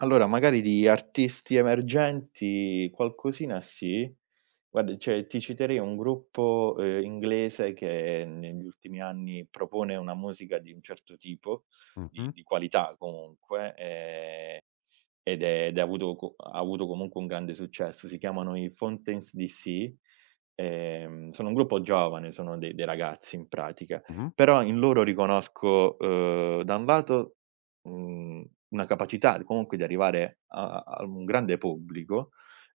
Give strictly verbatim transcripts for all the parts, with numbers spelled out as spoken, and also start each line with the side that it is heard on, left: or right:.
right: Allora, magari di artisti emergenti qualcosina sì, guarda, ceh, ti citerei un gruppo, ehm, inglese che negli ultimi anni propone una musica di un certo tipo, di
left: Mh-mh.
right: di qualità, comunque, ehm, ed è ed avuto co ha avuto comunque un grande successo. Si chiamano i Fontaines DC, ehm, sono un gruppo giovane, sono dei dei ragazzi, in pratica,
left: Mh-mh.
right: però in loro riconosco, ehm, da un lato, uhm, una capacità comunque di arrivare a a a un grande pubblico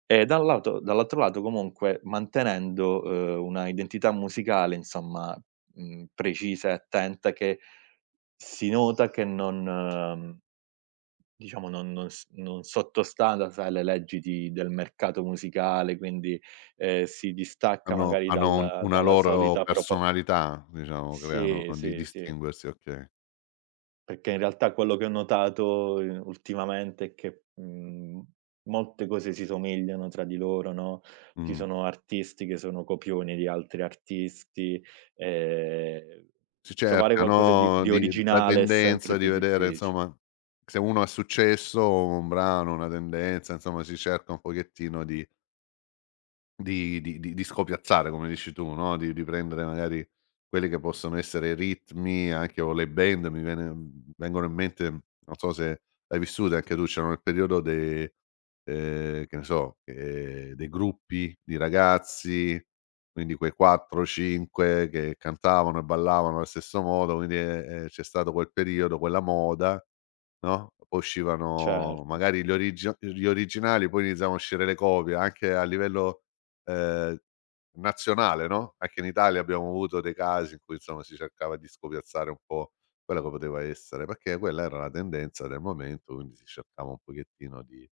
right: e da un lato dall'altro lato, comunque, mantenendo, ehm, una identità musicale, insomma, uhm, precisa e attenta che si nota che non diciamo, non non s non sotto sta da sai le leggi di del mercato musicale quindi, ehm, si distacca
left: Hanno
right: magari
left: hanno
right: dal
left: una
right: dalla
left: loro
right: solita propos
left: personalità, diciamo, creano
right: Sì,
left: di
right: sì, sì.
left: distinguersi, okay.
right: Pecché, in realtà, quello che ho notato ultimamente è che, uhm, molte cose si somigliano tra di loro, no, ci
left: Mh.
right: sono artisti che sono copioni di altri artisti, ehm,
left: Si
right: trovare
left: cerca,
right: qualcosa di
left: no,
right: di
left: di la
right: originale è
left: tendenza
right: sempre
left: di
right: più
left: vedere,
right: diffici
left: nsomma, se uno ha successo, un brano, una tendenza, nsomma, si cerca un pochettino di di di di scopiazzare, come dici tu, no, di di riprendere, magari, quelli che possono essere i ritmi anche o le band. Mi viene uhm, vengono in mente non so se l'hai vissute anche tu, c'erano il periodo dei, ehm, che ne so, ehm, dei gruppi di ragazzi, quindi quei quattro cinque che cantavano e ballavano allo stesso modo, quindi, ehm, e c'è stato quel periodo, quella moda, no? Uscivano,
right: Certo.
left: magari, gli origi gli originali, poi iniziavano a uscire le copie anche a livello, ehm, nazionale, no, anche in Italia abbiamo avuto dei casi in cui insomma si cercava di scopiazzare un po' quello che poteva essere pecché quella era la tendenza del momento, quindi si cercava un pochettino di